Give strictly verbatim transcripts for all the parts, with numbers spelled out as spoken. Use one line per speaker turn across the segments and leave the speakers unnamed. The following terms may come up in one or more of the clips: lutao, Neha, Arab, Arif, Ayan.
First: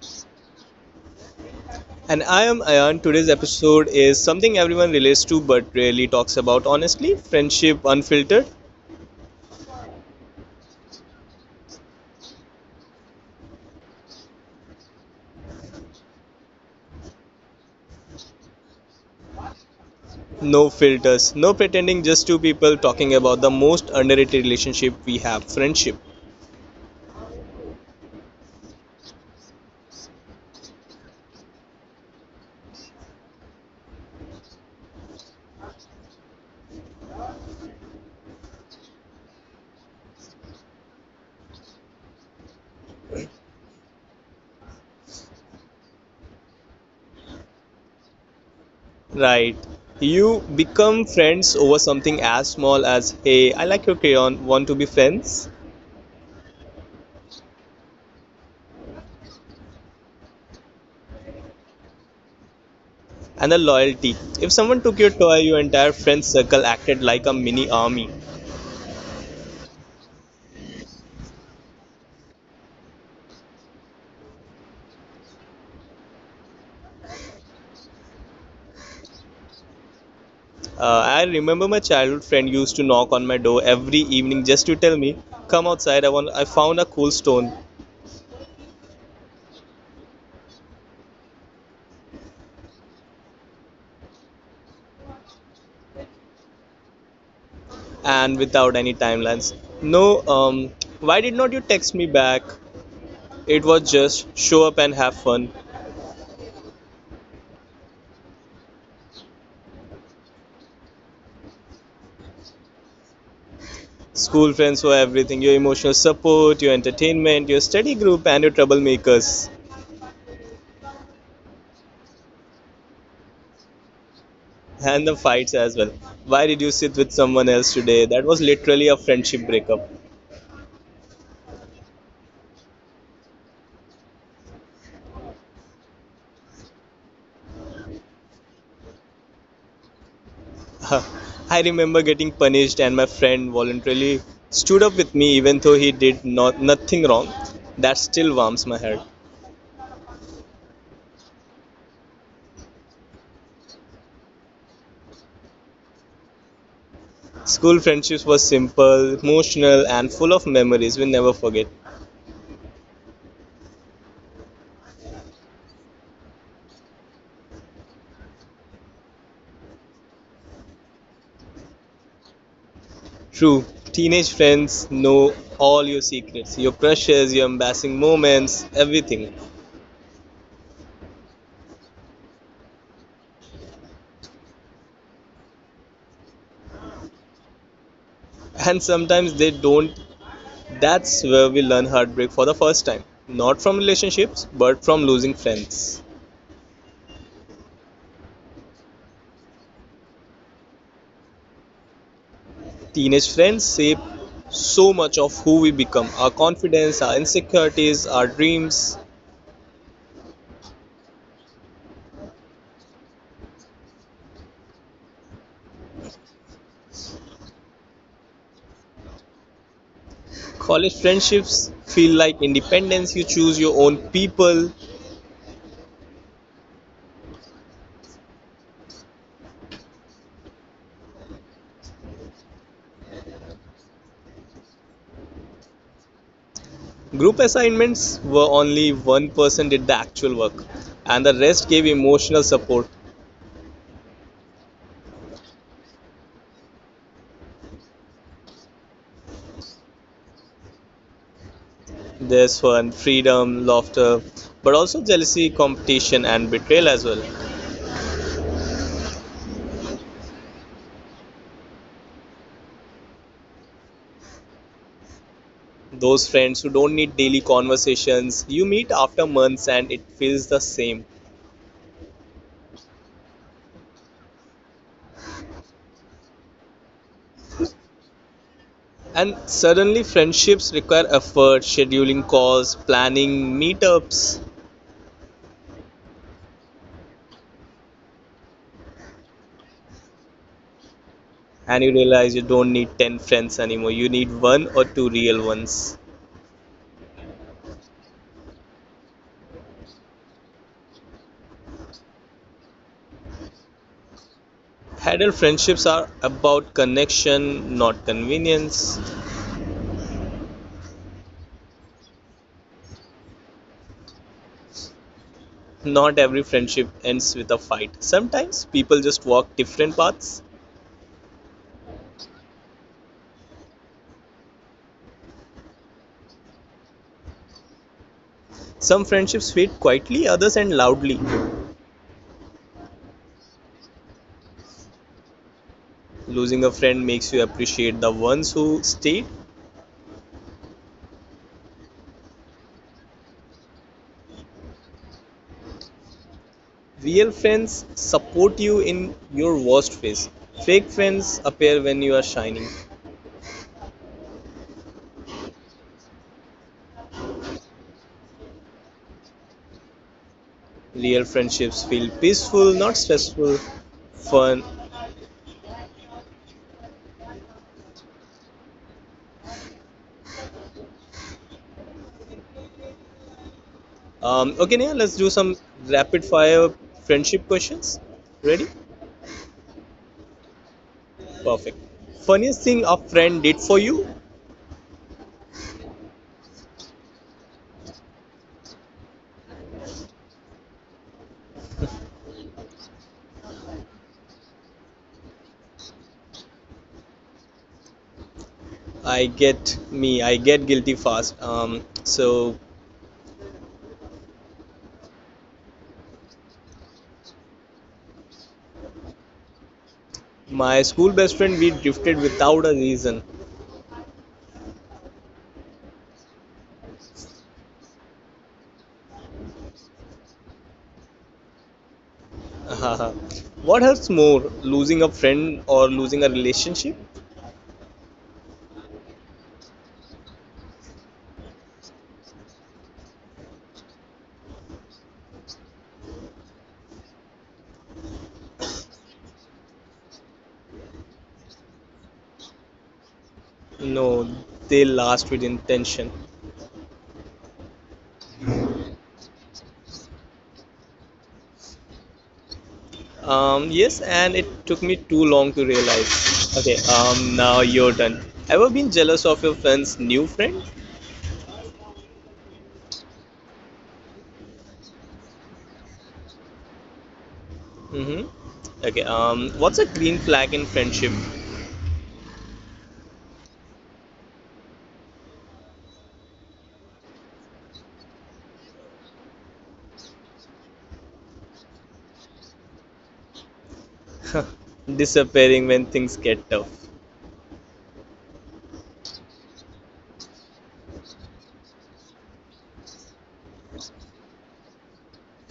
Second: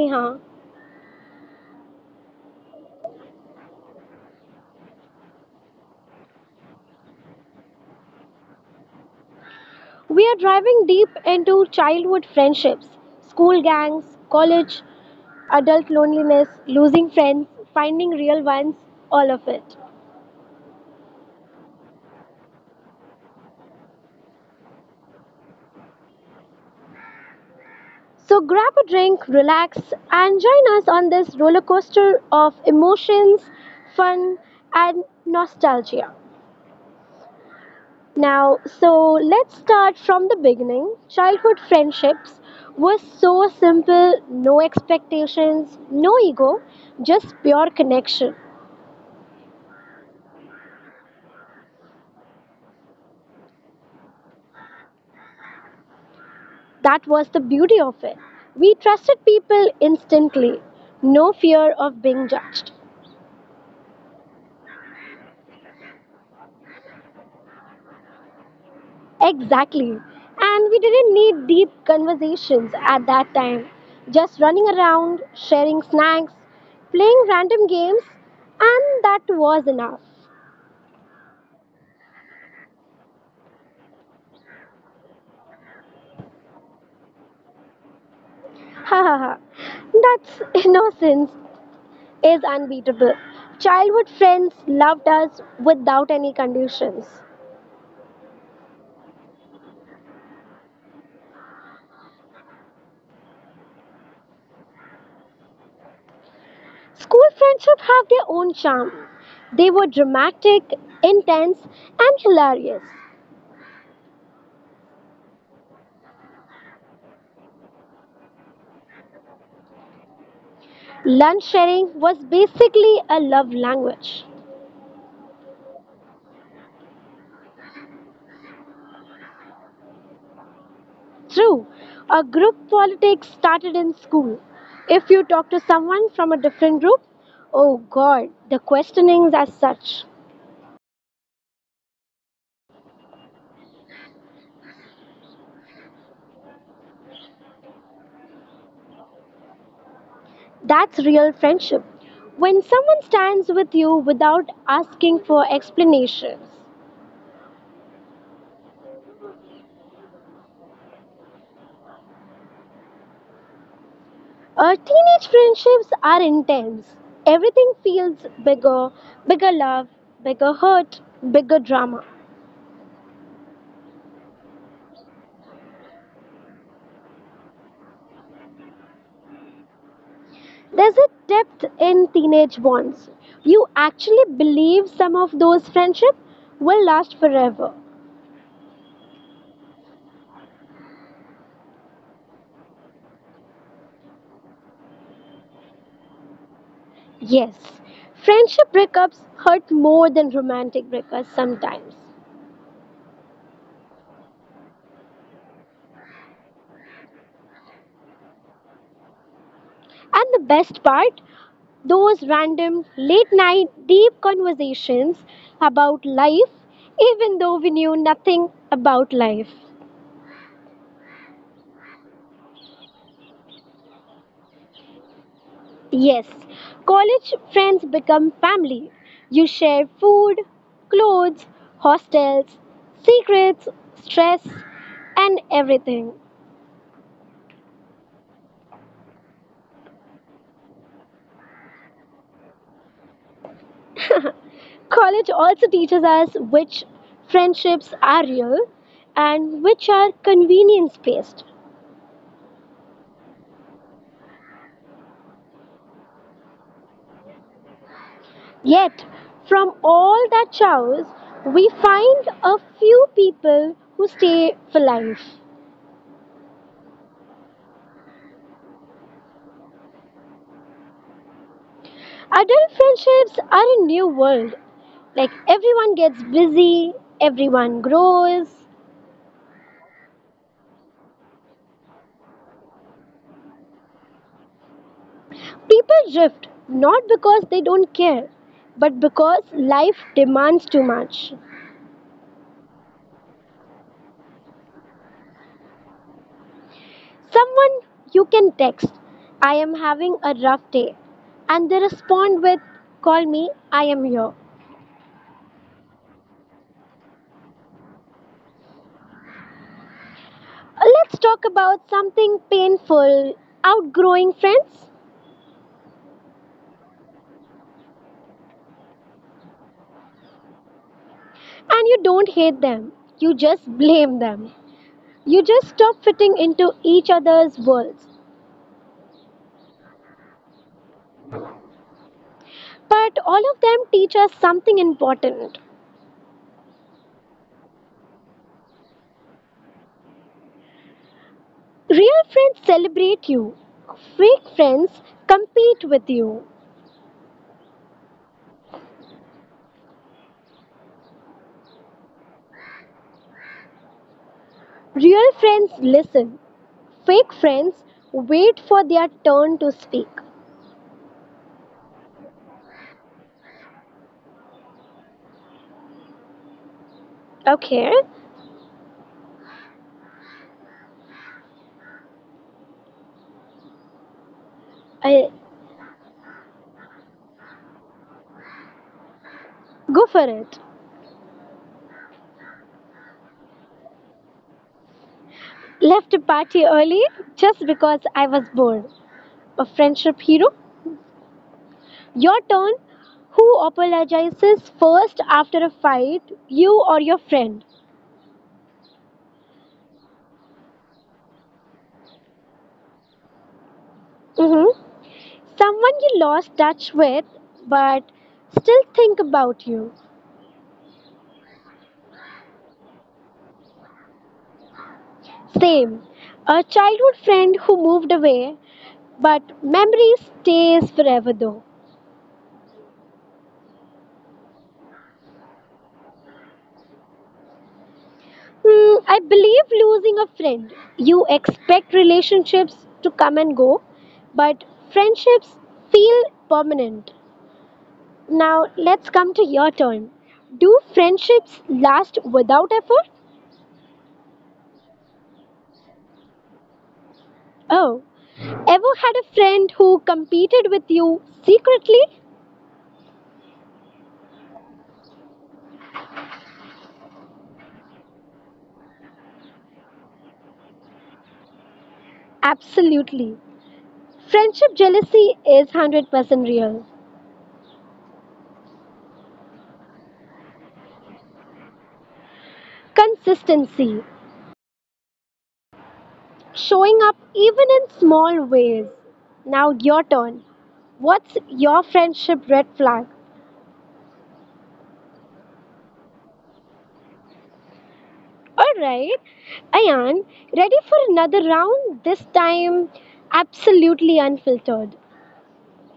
Neha.
And I am Ayan. Today's episode is something everyone relates to but rarely talks about honestly, friendship unfiltered.
We are driving deep into childhood friendships, school gangs, college, adult loneliness, losing friends, finding real ones, all of it.
No filters, no pretending, just two people talking about the most underrated relationship we have, friendship.
So grab a drink, relax, and join us on this roller coaster of emotions, fun, and nostalgia. Now, so let's start from the beginning. Childhood friendships were so simple, no expectations, no ego, just pure connection.
Right. You become friends over something as small as, "Hey, I like your crayon, want to be friends?"
That was the beauty of it. We trusted people instantly, no fear of being judged.
And the loyalty. If someone took your toy, your entire friend circle acted like a mini army.
Exactly. And we didn't need deep conversations at that time. Just running around, sharing snacks, playing random games, and that was enough.
Uh, I remember my childhood friend used to knock on my door every evening just to tell me, "Come outside. I want. I found a cool stone."
Ha ha ha. That's innocence is unbeatable. Childhood friends loved us without any conditions.
And without any timelines. No. Um. Why did not you text me back? It was just show up and have fun.
School friendships have their own charm. They were dramatic, intense, and hilarious.
School friends were everything. Your emotional support, your entertainment, your study group, and your troublemakers.
Lunch sharing was basically a love language.
And the fights as well. Why did you sit with someone else today? That was literally a friendship breakup.
True, a group politics started in school. If you talk to someone from a different group, oh god, the questionings as such.
I remember getting punished, and my friend voluntarily stood up with me even though he did not, nothing wrong. That still warms my heart.
That's real friendship. When someone stands with you without asking for explanations.
School friendships were simple, emotional, and full of memories we'll never forget.
Uh, teenage friendships are intense. Everything feels bigger bigger love, bigger hurt, bigger drama.
True, teenage friends know all your secrets, your crushes, your embarrassing moments, everything.
There's a depth in teenage bonds. You actually believe some of those friendships will last forever.
And sometimes they don't. That's where we learn heartbreak for the first time. Not from relationships, but from losing friends.
Yes, friendship breakups hurt more than romantic breakups sometimes.
Teenage friends shape so much of who we become, our confidence, our insecurities, our dreams.
And the best part, those random late night deep conversations about life, even though we knew nothing about life.
College friendships feel like independence, you choose your own people.
Yes, college friends become family. You share food, clothes, hostels, secrets, stress, and everything.
Group assignments were only one person did the actual work, and the rest gave emotional support.
College also teaches us which friendships are real and which are convenience based.
There's fun, freedom, laughter, but also jealousy, competition, and betrayal as well.
Yet, from all that chaos, we find a few people who stay for life.
Those friends who don't need daily conversations, you meet after months and it feels the same.
Adult friendships are a new world. Like everyone gets busy, everyone grows.
And suddenly, friendships require effort, scheduling calls, planning meetups,
People drift not because they don't care, but because life demands too much.
and you realize you don't need ten friends anymore. You need one or two real ones.
Someone you can text, I am having a rough day, and they respond with, Call me, I am here.
Adult friendships are about connection, not convenience.
Let's talk about something painful outgrowing friends.
Not every friendship ends with a fight. Sometimes people just walk different paths.
And you don't hate them, you just blame them. You just stop fitting into each other's worlds.
Some friendships fade quietly, others end loudly.
But all of them teach us something important.
Losing a friend makes you appreciate the ones who stayed.
Real friends celebrate you, fake friends compete with you.
Real friends support you in your worst phase. Fake friends appear when you are shining.
Real friends listen, fake friends wait for their turn to speak.
Real friendships feel peaceful, not stressful, fun.
Okay,
Um, okay,
I
Neha, let's do some rapid fire friendship questions. Ready?
go for it.
Perfect. Funniest thing a friend did for you?
Left a party early just because I was bored. A friendship hero. Your turn. Who apologizes first after a fight? You or your friend?
I get me, I get guilty fast. Um, so,
hmm someone you lost touch with but still think about you.
my school best friend, we drifted without a reason.
Same. A childhood friend who moved away but memory stays forever though.
What hurts more, losing a friend or losing a relationship?
Hmm, I believe losing a friend. You expect relationships to come and go, but friendships feel permanent. Now let's come to your turn. Do friendships last without effort?
No, they last with intention.
Oh, ever had a friend who competed with you secretly?
Um, yes, and it took me too long to realize. Okay, um, now you're done. Ever been jealous of your friend's new friend?
Absolutely. Friendship jealousy is one hundred percent real.
Mm-hmm. Okay, um, what's a green flag in friendship?
Consistency, showing up even in small ways. Now your turn. What's your friendship red flag?
Disappearing when things get tough.
Alright, Ayan, ready for another round? This time, absolutely unfiltered.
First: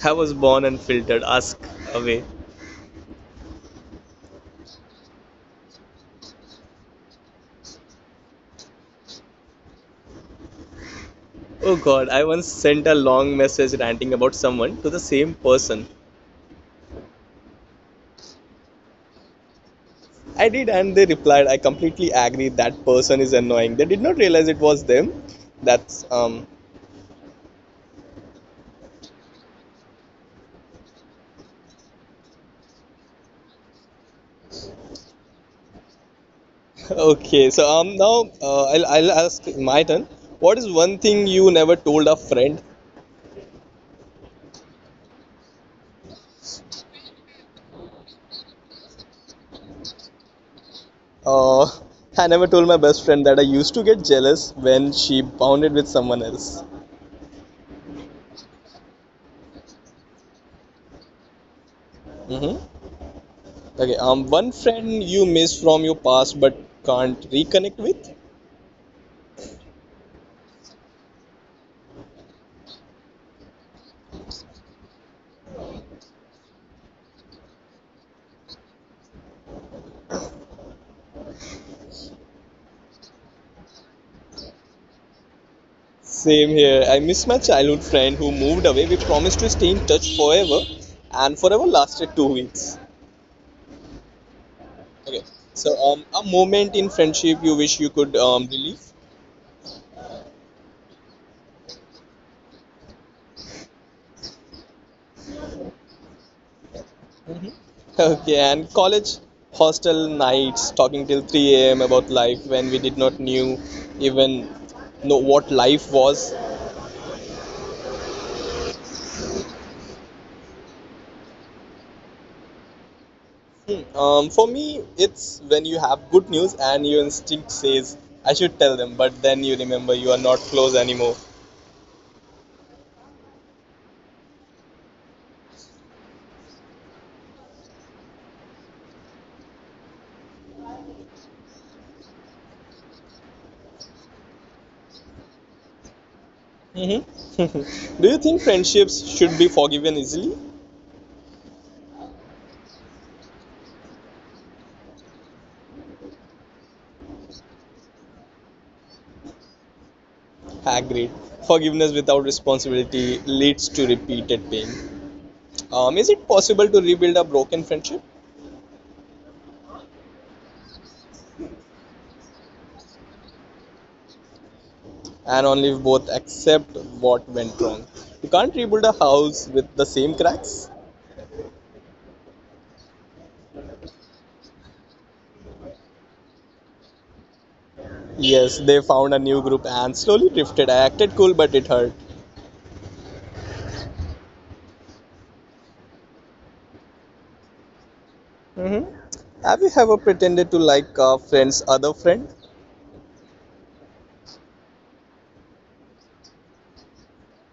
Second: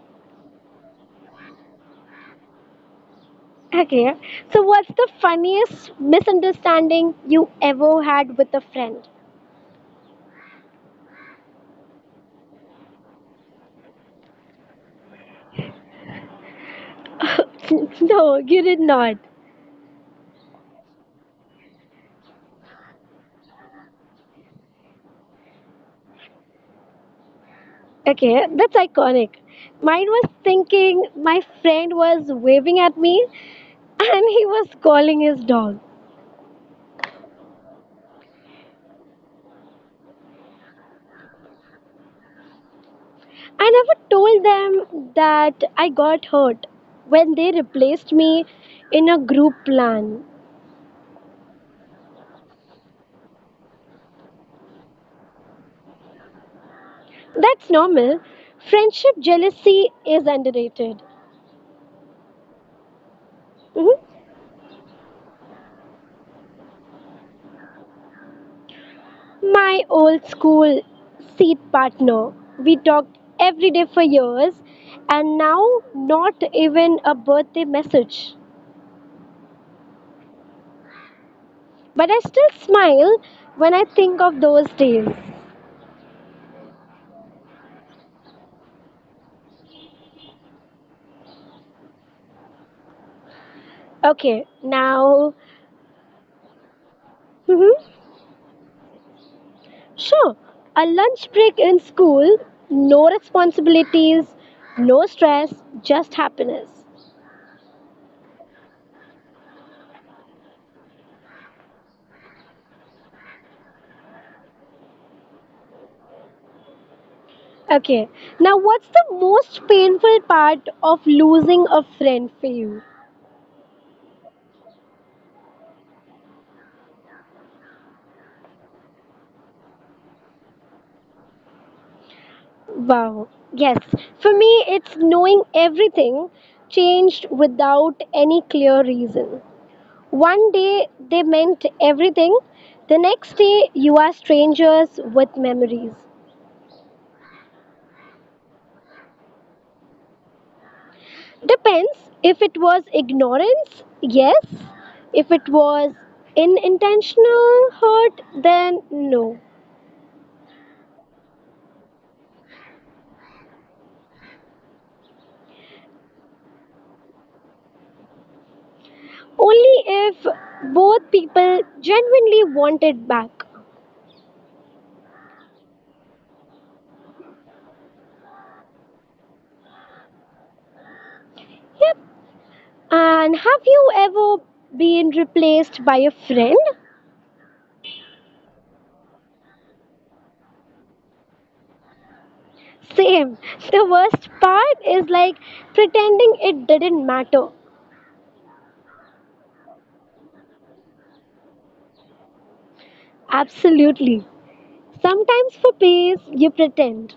I was born unfiltered. Ask away.
Okay. So, what's the funniest misunderstanding you ever had with a friend?
Oh God, I once sent a long message ranting about someone to the same person.
No, you did not.
I did, and they replied, "I completely agree, that person is annoying." They did not realize it was them. That's um
Okay, that's iconic. Mine was thinking my friend was waving at me and he was calling his dog.
Okay. So um now uh, I'll I'll ask my turn. What is one thing you never told a friend?
I never told them that I got hurt when they replaced me in a group plan.
Uh, I never told my best friend that I used to get jealous when she bonded with someone else.
That's normal. Friendship jealousy is underrated.
Mm-hmm. Okay.
Mhm.
Um, one friend you miss from your past but can't reconnect with.
My old school seat partner. We talked every day for years, and now not even a birthday message. But I still smile when I think of those days.
Same here. I miss my childhood friend who moved away. We promised to stay in touch forever, and forever lasted two weeks.
Okay,
Okay.
now.
So, um, a moment in friendship you wish you
hmm
could um, relive.
sure, a lunch break in school, no responsibilities, no stress, just happiness.
Okay, and college hostel nights talking till three a m about life when we did not knew even know what life was.
Okay, now what's the most painful part of losing a friend for you?
Hmm. Um, for me, it's when you have good news and your instinct says I should tell them, but then you remember you are not close anymore.
Wow. Yes. For me, it's knowing everything changed without any clear reason. One day they meant everything, the next day you are strangers with memories.
Mm-hmm. Do you think friendships should be forgiven easily?
Depends if it was ignorance, yes. If it was unintentional hurt, then no.
Agreed. Forgiveness without responsibility leads to repeated pain. Um, is it possible to rebuild a broken friendship?
Only if both people genuinely wanted back.
And only if both accept what went wrong. You can't rebuild a house with the same cracks.
Yep. And have you ever been replaced by a friend?
Yes, they found a new group and slowly drifted. I acted cool, but it hurt.
Same. The worst part is like pretending it didn't matter.
Hmm. Have you ever pretended to like a friend's other friend?
Absolutely. Sometimes for peace, you pretend.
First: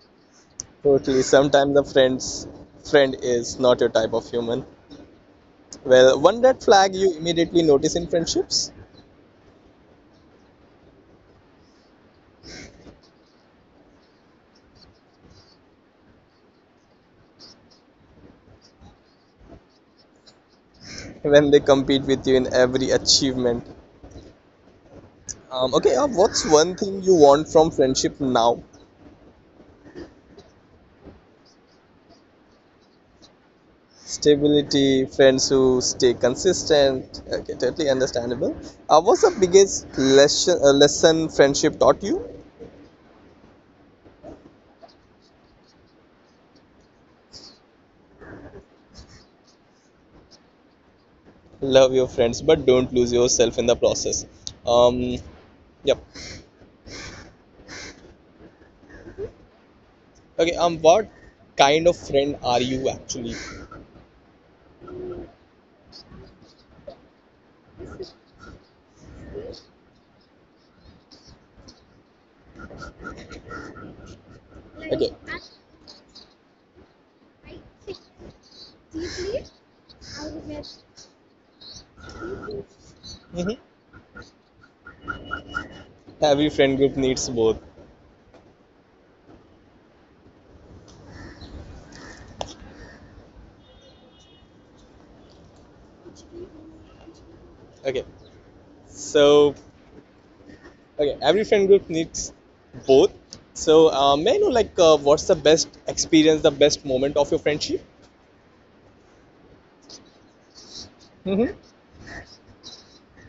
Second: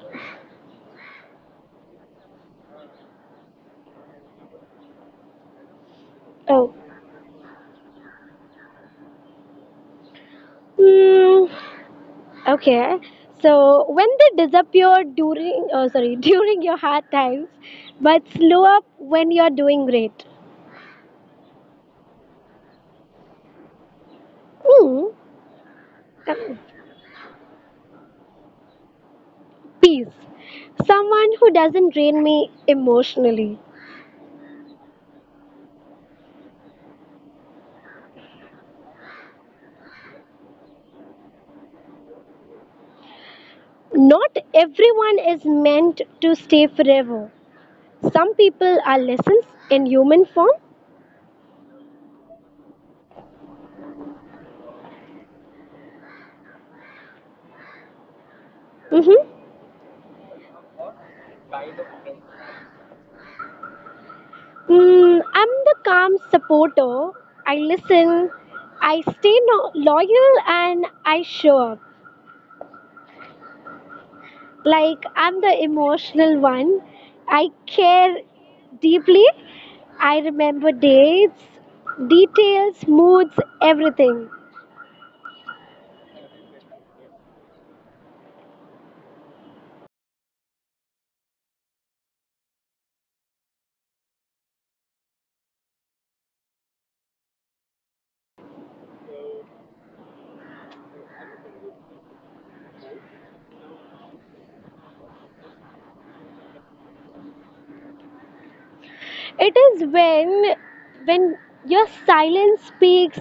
Totally. Sometimes the friend's friend is not your type of human. Well, one red
Oh.
flag you immediately notice in friendships,
Hmm. Okay. So when they disappear during, oh sorry, during your hard times, but slow up when you're doing great.
when they compete with you in every achievement.
Hmm.
Um, okay, uh, what's one thing you want from friendship now?
Peace. Someone who doesn't drain me emotionally.
Stability, friends who stay consistent. Okay, totally understandable. Uh, what's the biggest lesson, uh, lesson friendship taught you?
Not everyone is meant to stay forever. Some people are lessons in human form.
Love your friends, but don't lose yourself in the process. Um, yep.
Mhm.
Okay. Um, what kind of friend are you actually?
Mm, I'm the calm supporter. I listen, I stay no- loyal, and I show up.
Okay.
Like I'm the emotional one. I care deeply. I remember dates, details, moods,
Hmm.
everything.
Every friend group needs both. Okay. So, okay, every friend group needs both. So, uh, may I know like uh, what's the best experience, the best moment of your friendship?
It is when when
Mm-hmm.
your silence speaks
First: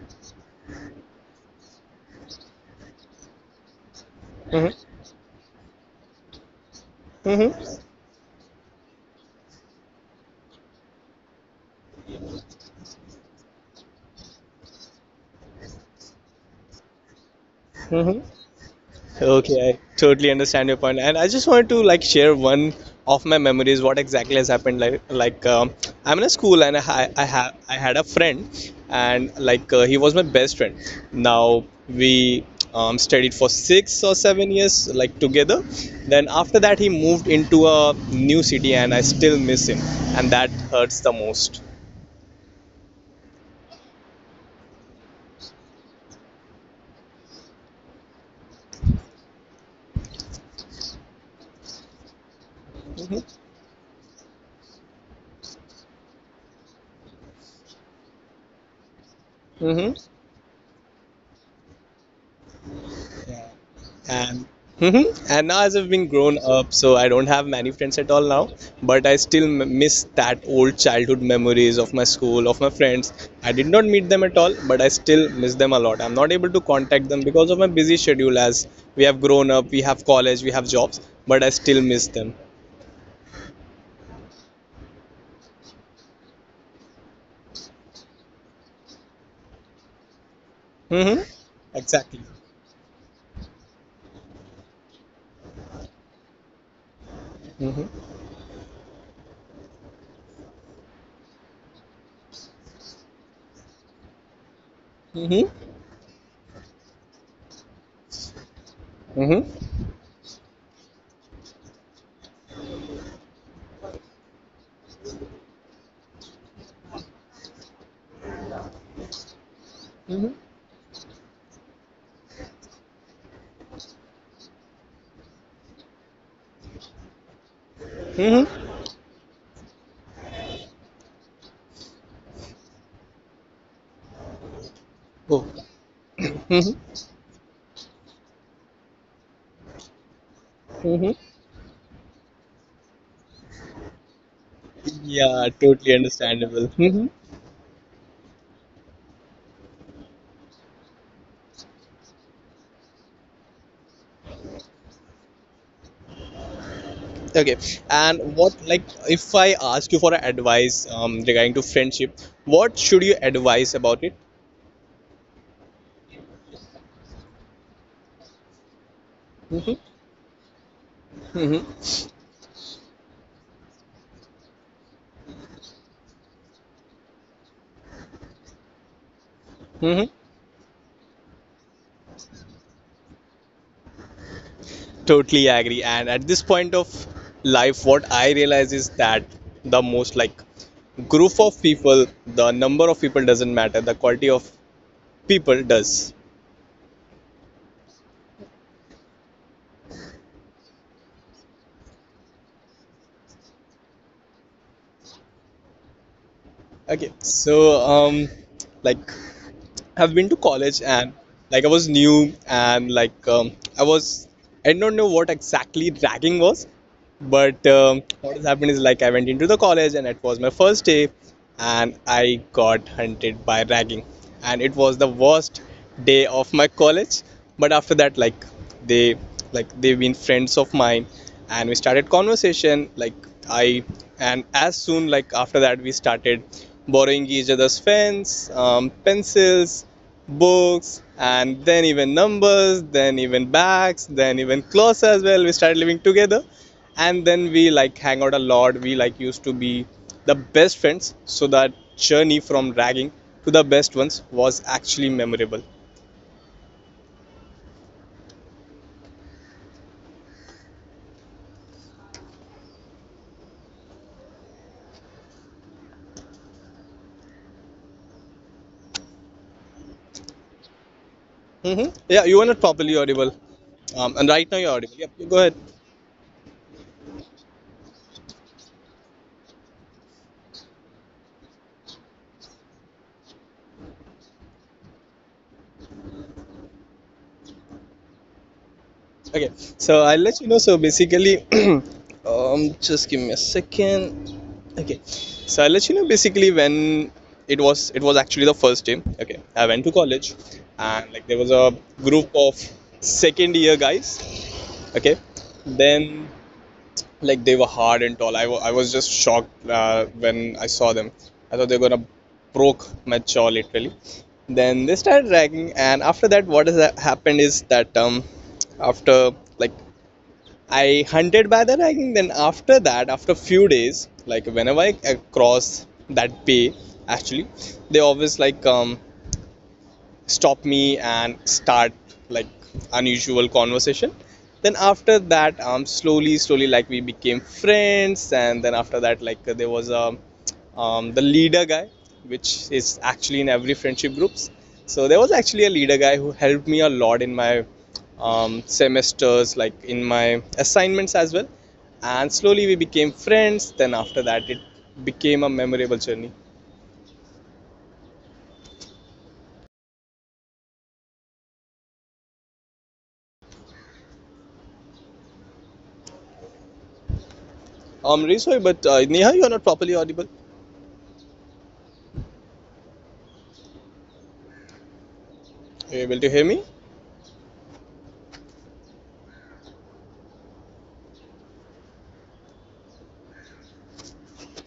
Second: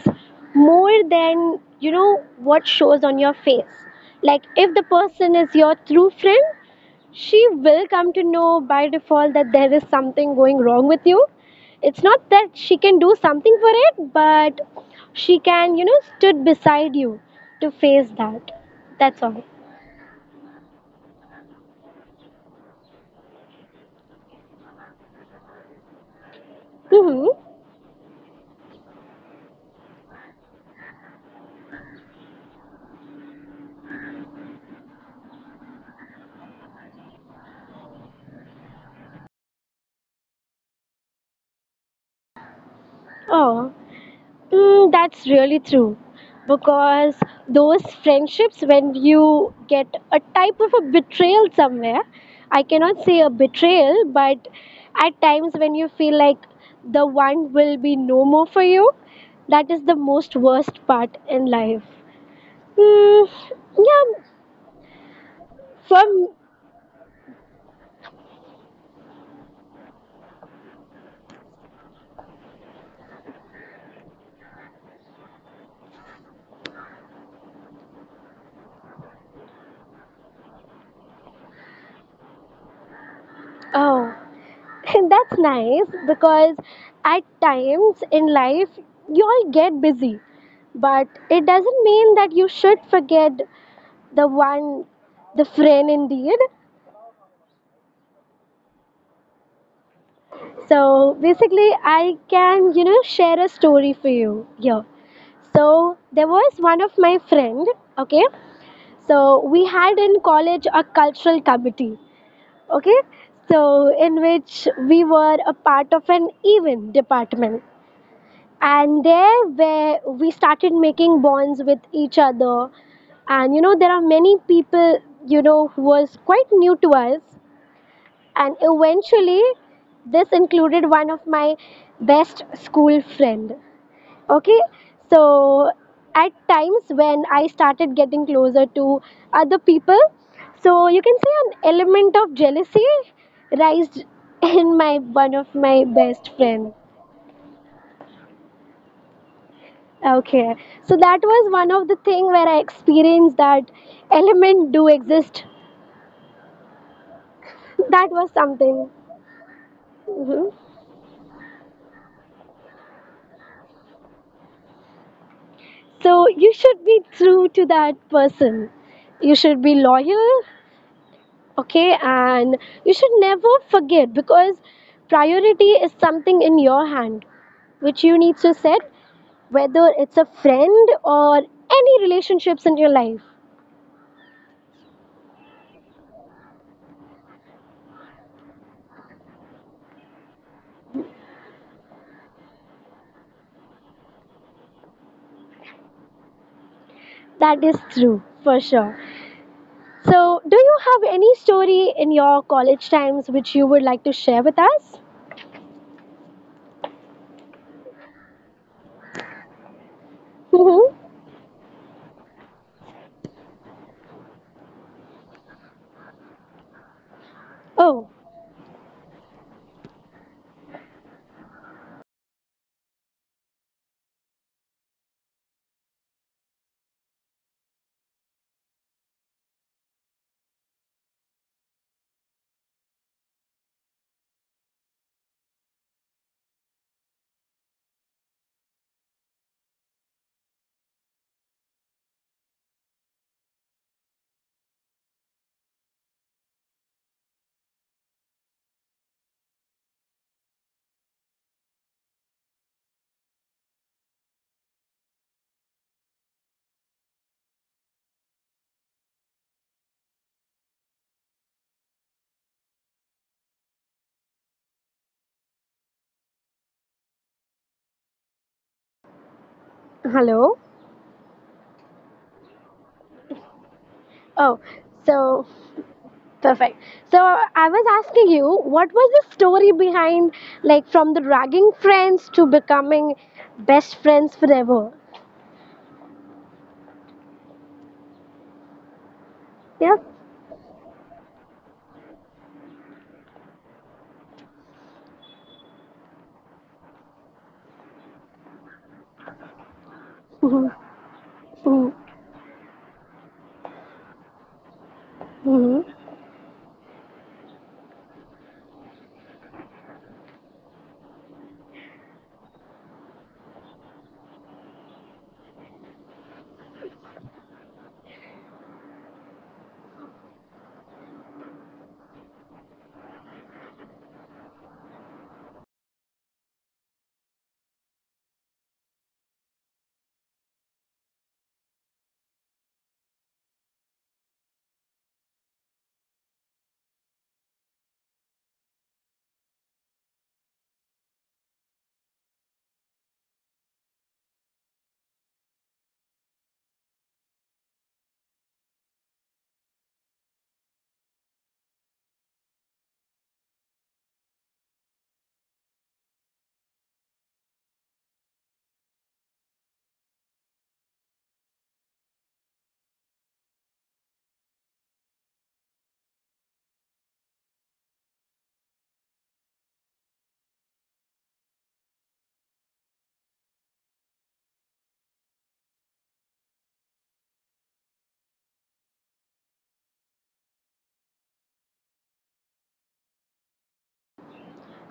more than you know what shows on your face. Like if the
Mm-hmm.
person is your true friend, she
Mm-hmm.
will come to know by default that there is something going wrong with you. It's not that she can do something for it, but she can you know stood beside you to face
Mm-hmm.
that. That's all.
Okay, I totally understand your point, and I just wanted to like share one of my memories. What exactly has happened? Like, like um, I'm in a school, and I ha- I
Mm-hmm.
ha- I had a friend, and like uh, he was my best friend. Now we um, studied for six or seven years, like together. Then after that, he moved into a new city, and I still miss him, and that hurts the most.
Oh. Mm, that's really true. Because those friendships, when you get a type of a betrayal somewhere, I cannot say a
Mm-hmm.
betrayal, but at times when you feel like the one will be no more for you, that is the
Mm-hmm.
most worst part in life. Mm, yeah,
And hmm and now as I've been
from
grown up, so I don't have many friends at all now. But I still m- miss that old childhood memories of my school, of my friends. I did not meet them at all, but I still miss them a lot. I'm not able to contact them because of my busy schedule. As we have grown up, we have college, we have jobs, but I still miss them.
oh, that's nice because at times in life you all get busy, but
Hmm.
it doesn't mean that
Exactly.
you should forget the one the friend indeed.
Hmm.
So basically, I can you know share a story for you. Yeah, so
Hmm.
there was one of my friend. Okay, so
Hmm.
we had in college a cultural committee. Okay, so in which we were a part of an event department, and there where we started making bonds with each other. And you know there are many people, you know who was quite new to us. And
Hmm.
eventually, this included one of my best school friend. Okay, so
Oh.
at times
Hmm.
when I started getting closer to other people, so you can say
Hmm.
an element of jealousy raised in my one of
Yeah,
my
totally
best friend.
understandable. Hmm.
Okay, so that was one of the thing where I experienced that element do exist.
Okay,
That was
and what
something.
like if I ask you for a
Mhm.
advice um, regarding to friendship, what should you advise about it?
So you should be true to that person. You should be
Hmm.
loyal,
Hmm.
okay, and you should never forget because priority is something in your hand which you need to set, whether it's a
Hmm.
friend or any relationships in your life.
Totally agree. And at this point of life, what I realize is that the most like group of people, the number of people doesn't matter. The quality of people does.
That is true for sure. So, do you have any story in your college times which you would like to share with us?
Okay, so um, like I've been to
Hmm.
college and like I was new and like um, I was I don't know what exactly dragging was. But
Oh,
um, what has happened is like I went into the college and it was my first day, and I got hunted by ragging, and it was the worst day of my college. But after that, like they like they've been friends of mine, and we started conversation. Like I and as soon like after that we started borrowing each other's pens, um, pencils, books, and then even numbers, then even bags, then even clothes as well. We started living together, and then we like hang out a lot. We like used to be the best friends. So that journey from ragging to the best ones was actually memorable.
hello.
Hmm. Yeah, you were not properly audible. um, and right
Oh,
now you're audible, yep,
so
go ahead.
perfect. So I was asking you, what was the story behind, like, from the ragging friends to becoming best friends forever?
Okay,
Yeah.
so I'll let you know. So basically, um, just give me a second. Okay, so I'll let you know. Basically, when it was, it was actually the first day. Okay, I went to college,
Mhm.
and like there was a
Mhm.
group of second year guys. Okay,
Mhm.
then like they were hard and tall. I wa- I was just shocked uh, when I saw them. I thought they were gonna broke my jaw literally. Then they started dragging, and after that, what has ha- happened is that um, after like I hunted by the ragging. Then after that, after few days, like whenever I cross that pay, actually, they always like um stop me and start like unusual conversation. Then after that um slowly slowly like we became friends, and then after that like there was a um, the leader guy, which is actually in every friendship groups. So there was actually a leader guy who helped me a lot in my um, semesters, like in my assignments as well, and slowly we became friends. Then after that it became a memorable journey. I'm really sorry, but uh, Neha, you are not properly audible. Are you able to hear me?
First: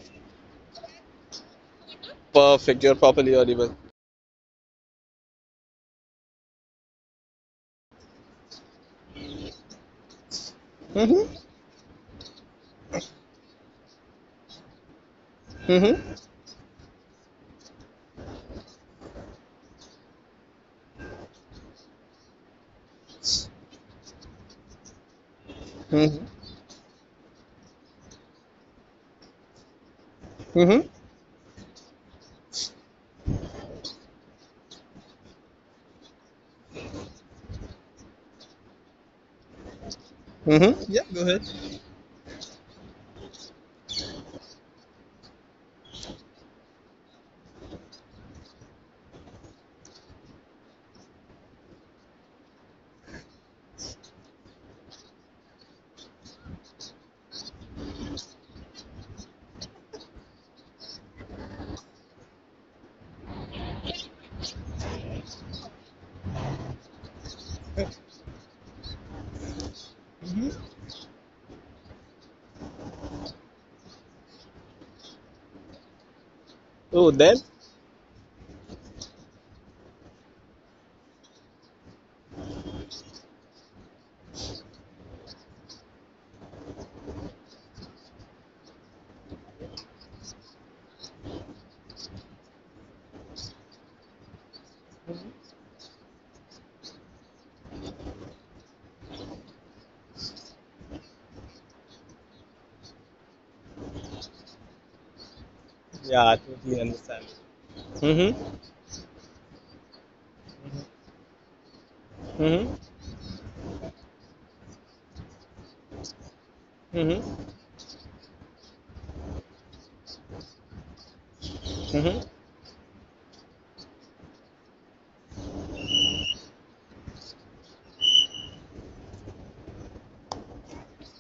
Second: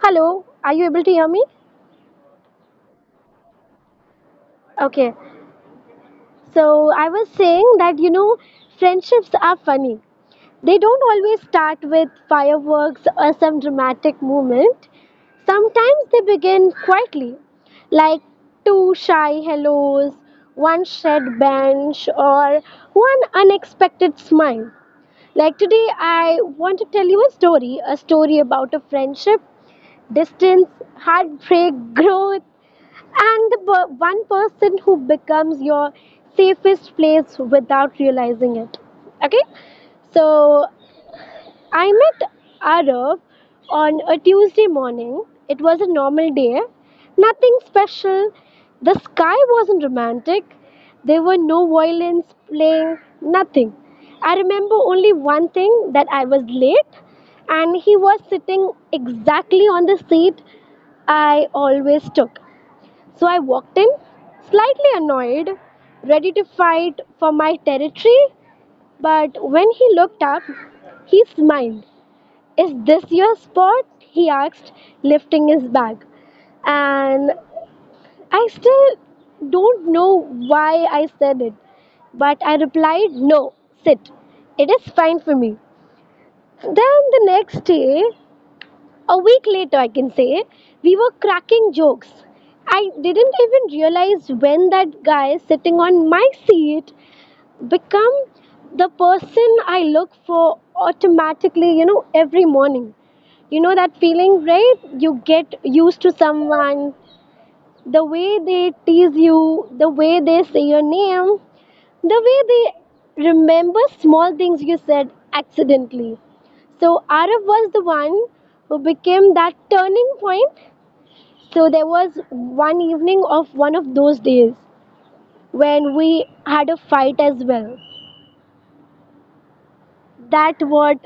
Hello, are you able to hear me?
Perfect. You're properly audible.
Okay. So I was saying that you know, friendships are funny. They don't
Mm-hmm.
always start with fireworks or some dramatic moment. Sometimes
Mm-hmm.
they begin quietly, like two shy hellos, one shared bench, or one unexpected smile. Like today,
Mm-hmm.
I want to tell you a story a story about a friendship, distance,
Mm-hmm.
heartbreak, growth, and the per- one person who becomes your safest place without realizing it. Okay? So,
Mm-hmm. Yeah, go ahead.
I met Arab on a Tuesday morning. It was a normal day, nothing special. The sky wasn't romantic. There were no violins playing, nothing. I remember only one thing that I was late, and he was sitting exactly on the seat I always took. So I walked in, slightly annoyed, ready to fight for my territory. But when he looked up, he smiled. Is this your spot? He asked, lifting his bag.
Oh, then?
And I still don't know why I said it, but I replied, No, sit. It is fine for me. Then the next day, a week later, I can say, we were cracking jokes. I didn't even realize when that guy sitting on my seat become the person I look for automatically, you know, every morning. You know that feeling, right? You get used to
Yeah, I totally
someone,
understand.
the way
Mm-hmm.
they tease you, the way they say your name, the way
Mm-hmm.
they remember small things you said accidentally. So,
Mm-hmm.
Arif was the one who became that turning point. So, there
Mm-hmm.
was one evening of one of those days when we had a fight as well. That what,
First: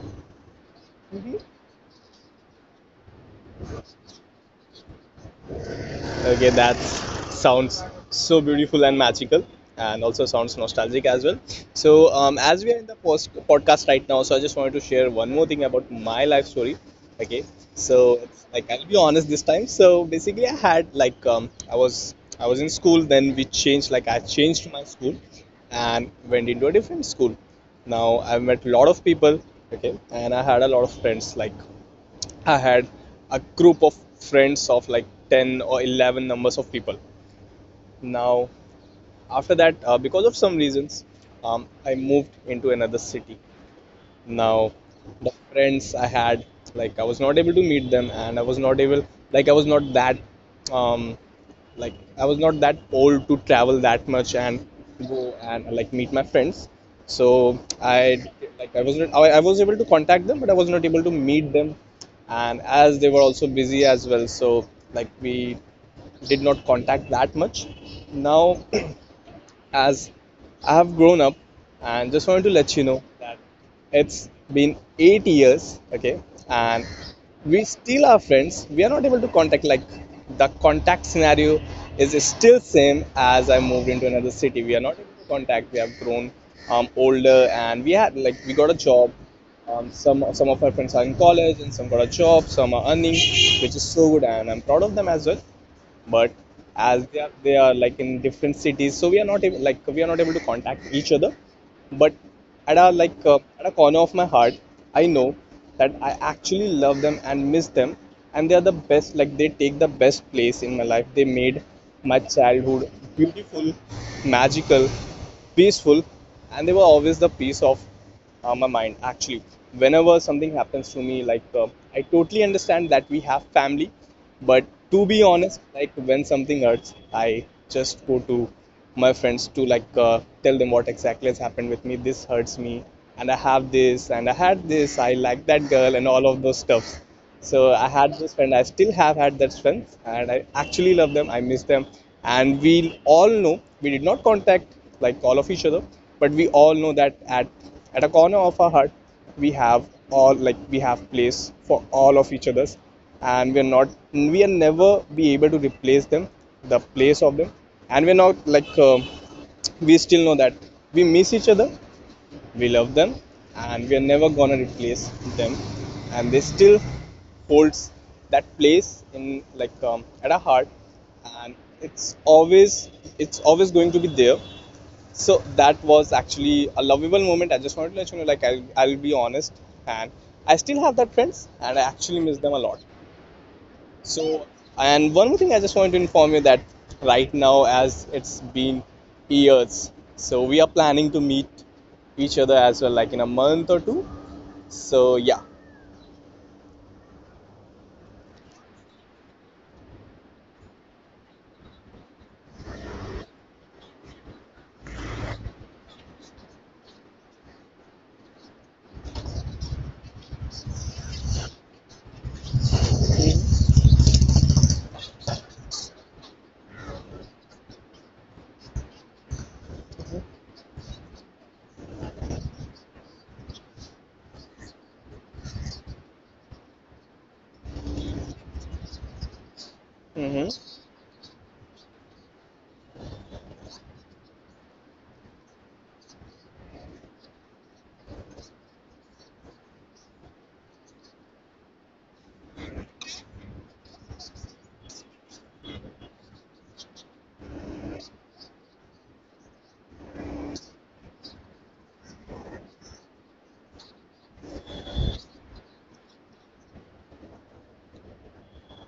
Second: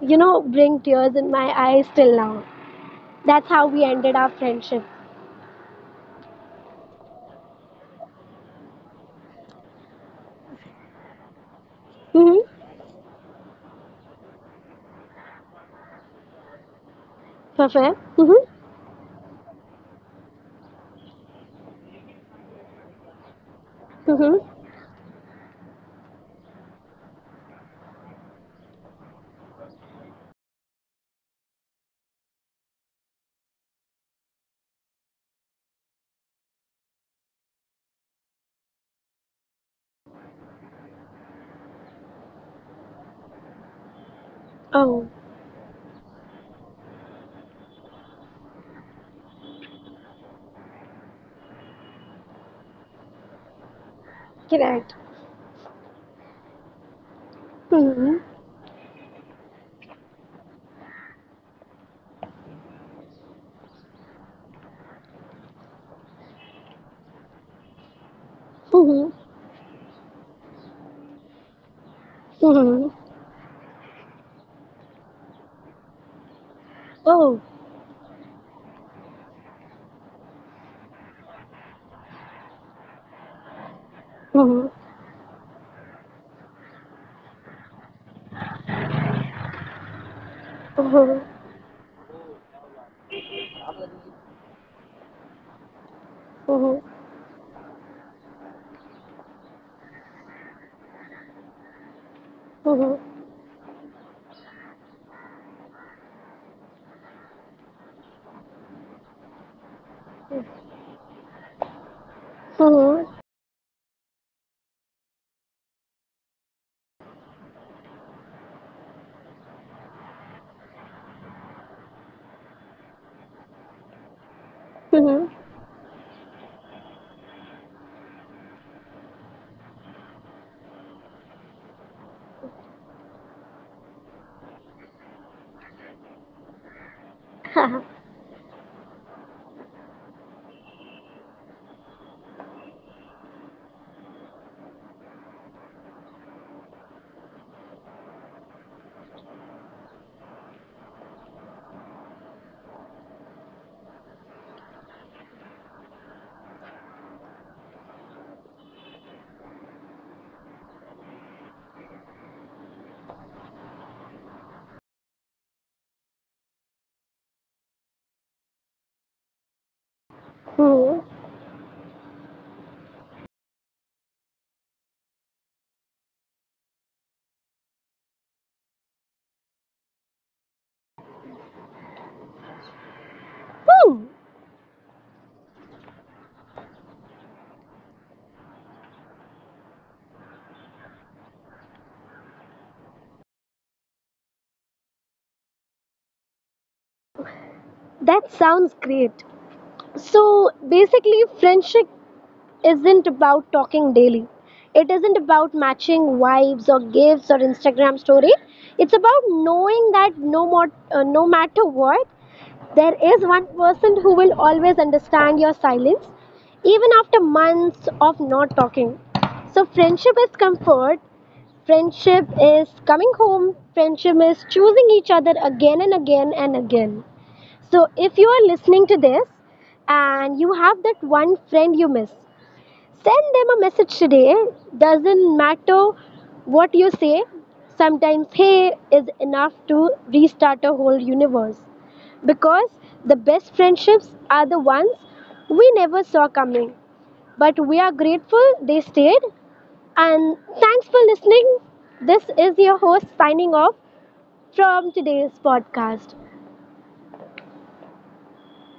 you know, bring tears in my
Mm-hmm.
eyes till now. That's how we ended our friendship.
Okay, that sounds so beautiful and magical, and also sounds nostalgic as well. So, um,
Mm-hmm.
as we are in the post- podcast right now, so I just wanted to share one more thing about my life story. Okay,
Perfect.
so
Mm-hmm.
it's like I'll be honest this time. So basically, I had like um, I was I was in school, then we changed. Like I
Mm-hmm.
changed my school and went into a different school. Now I've met a lot of people. Okay, and I had a lot of friends. Like I had a group of friends of like ten or eleven numbers of people. Now, after that, uh, because of some reasons, um, I moved into another city. Now
Oh,
the friends I had, like I was not able to meet them, and I was not able, like I was not that um like I was not that old to travel that much and
correct.
go and like meet my friends. So I,
Mm-hmm.
like I was not I, I was able to contact them, but I was not able to meet them, and as they were also busy as well, so like we did not contact that much now.
Mm-hmm.
As I have grown up, and just wanted to let you
Mm-hmm.
know that it's been eight years, okay, and
Oh.
we still are friends. We are not able to contact, like the contact scenario is still same. As I moved into another city,
Mm-hmm.
we are not able to contact. We have grown um, older, and we had like we got a job. Um, some some of our friends are
Mm-hmm.
in college and some got a job. Some are earning, which is so good, and I'm proud of them as well, but
Mm-hmm.
as they are, they are like in different cities, so we are not able, like we are not able to contact each other. But at a
Mm-hmm.
like uh, at a corner of my heart, I know that I actually love them and miss them, and they are the best. Like they take the best place in my life. They made my childhood
Mm-hmm.
beautiful, magical, peaceful, and they were always the piece of uh, my mind, actually. Whenever something happens to me, like uh, I totally understand that we have family, but to be
Mm-hmm.
honest, like when something hurts, I just go to my friends to like uh, tell them what exactly has happened with me, this hurts me, and I have this, and I had this, I like that girl and all of those stuff. So
Ha.
I had those friends. I still have had that friends, and I actually love them. I miss them, and we all know we did not contact like all of each other, but we all know that at at a corner of our heart, we have all, like we have place for all of each others, and we're not we are never be able to replace them, the place of them, and we're not like um we still know that we miss each other, we love them, and we are never gonna replace them. And they still holds that place in like um, at our heart,
Mm-hmm.
and it's always it's always going to be there. So that was actually a lovable moment. I just wanted to let you know, like i'll, I'll be honest, and I still have that friends and I actually miss them a lot.
Hmm,
So, and one more thing I just want to inform you that right now, as it's been years, so we are planning to meet each other as well, like in a month or two. So, yeah.
that sounds great. So basically, friendship isn't about talking daily. It isn't about matching vibes or gifts or Instagram story. It's about knowing that no more, uh, no matter what, there is one person who will always understand your silence, even after months of not talking. So, friendship is comfort, friendship is coming home, friendship is choosing each other again and again and again. So, if you are listening to this and you
Mm-hmm.
have that one friend you miss, send them a message today. Doesn't matter what you say, sometimes hey is enough to restart a whole universe. Because the best friendships are the ones we never saw coming. But we are grateful they stayed. And thanks for listening. This is your host signing off from today's podcast.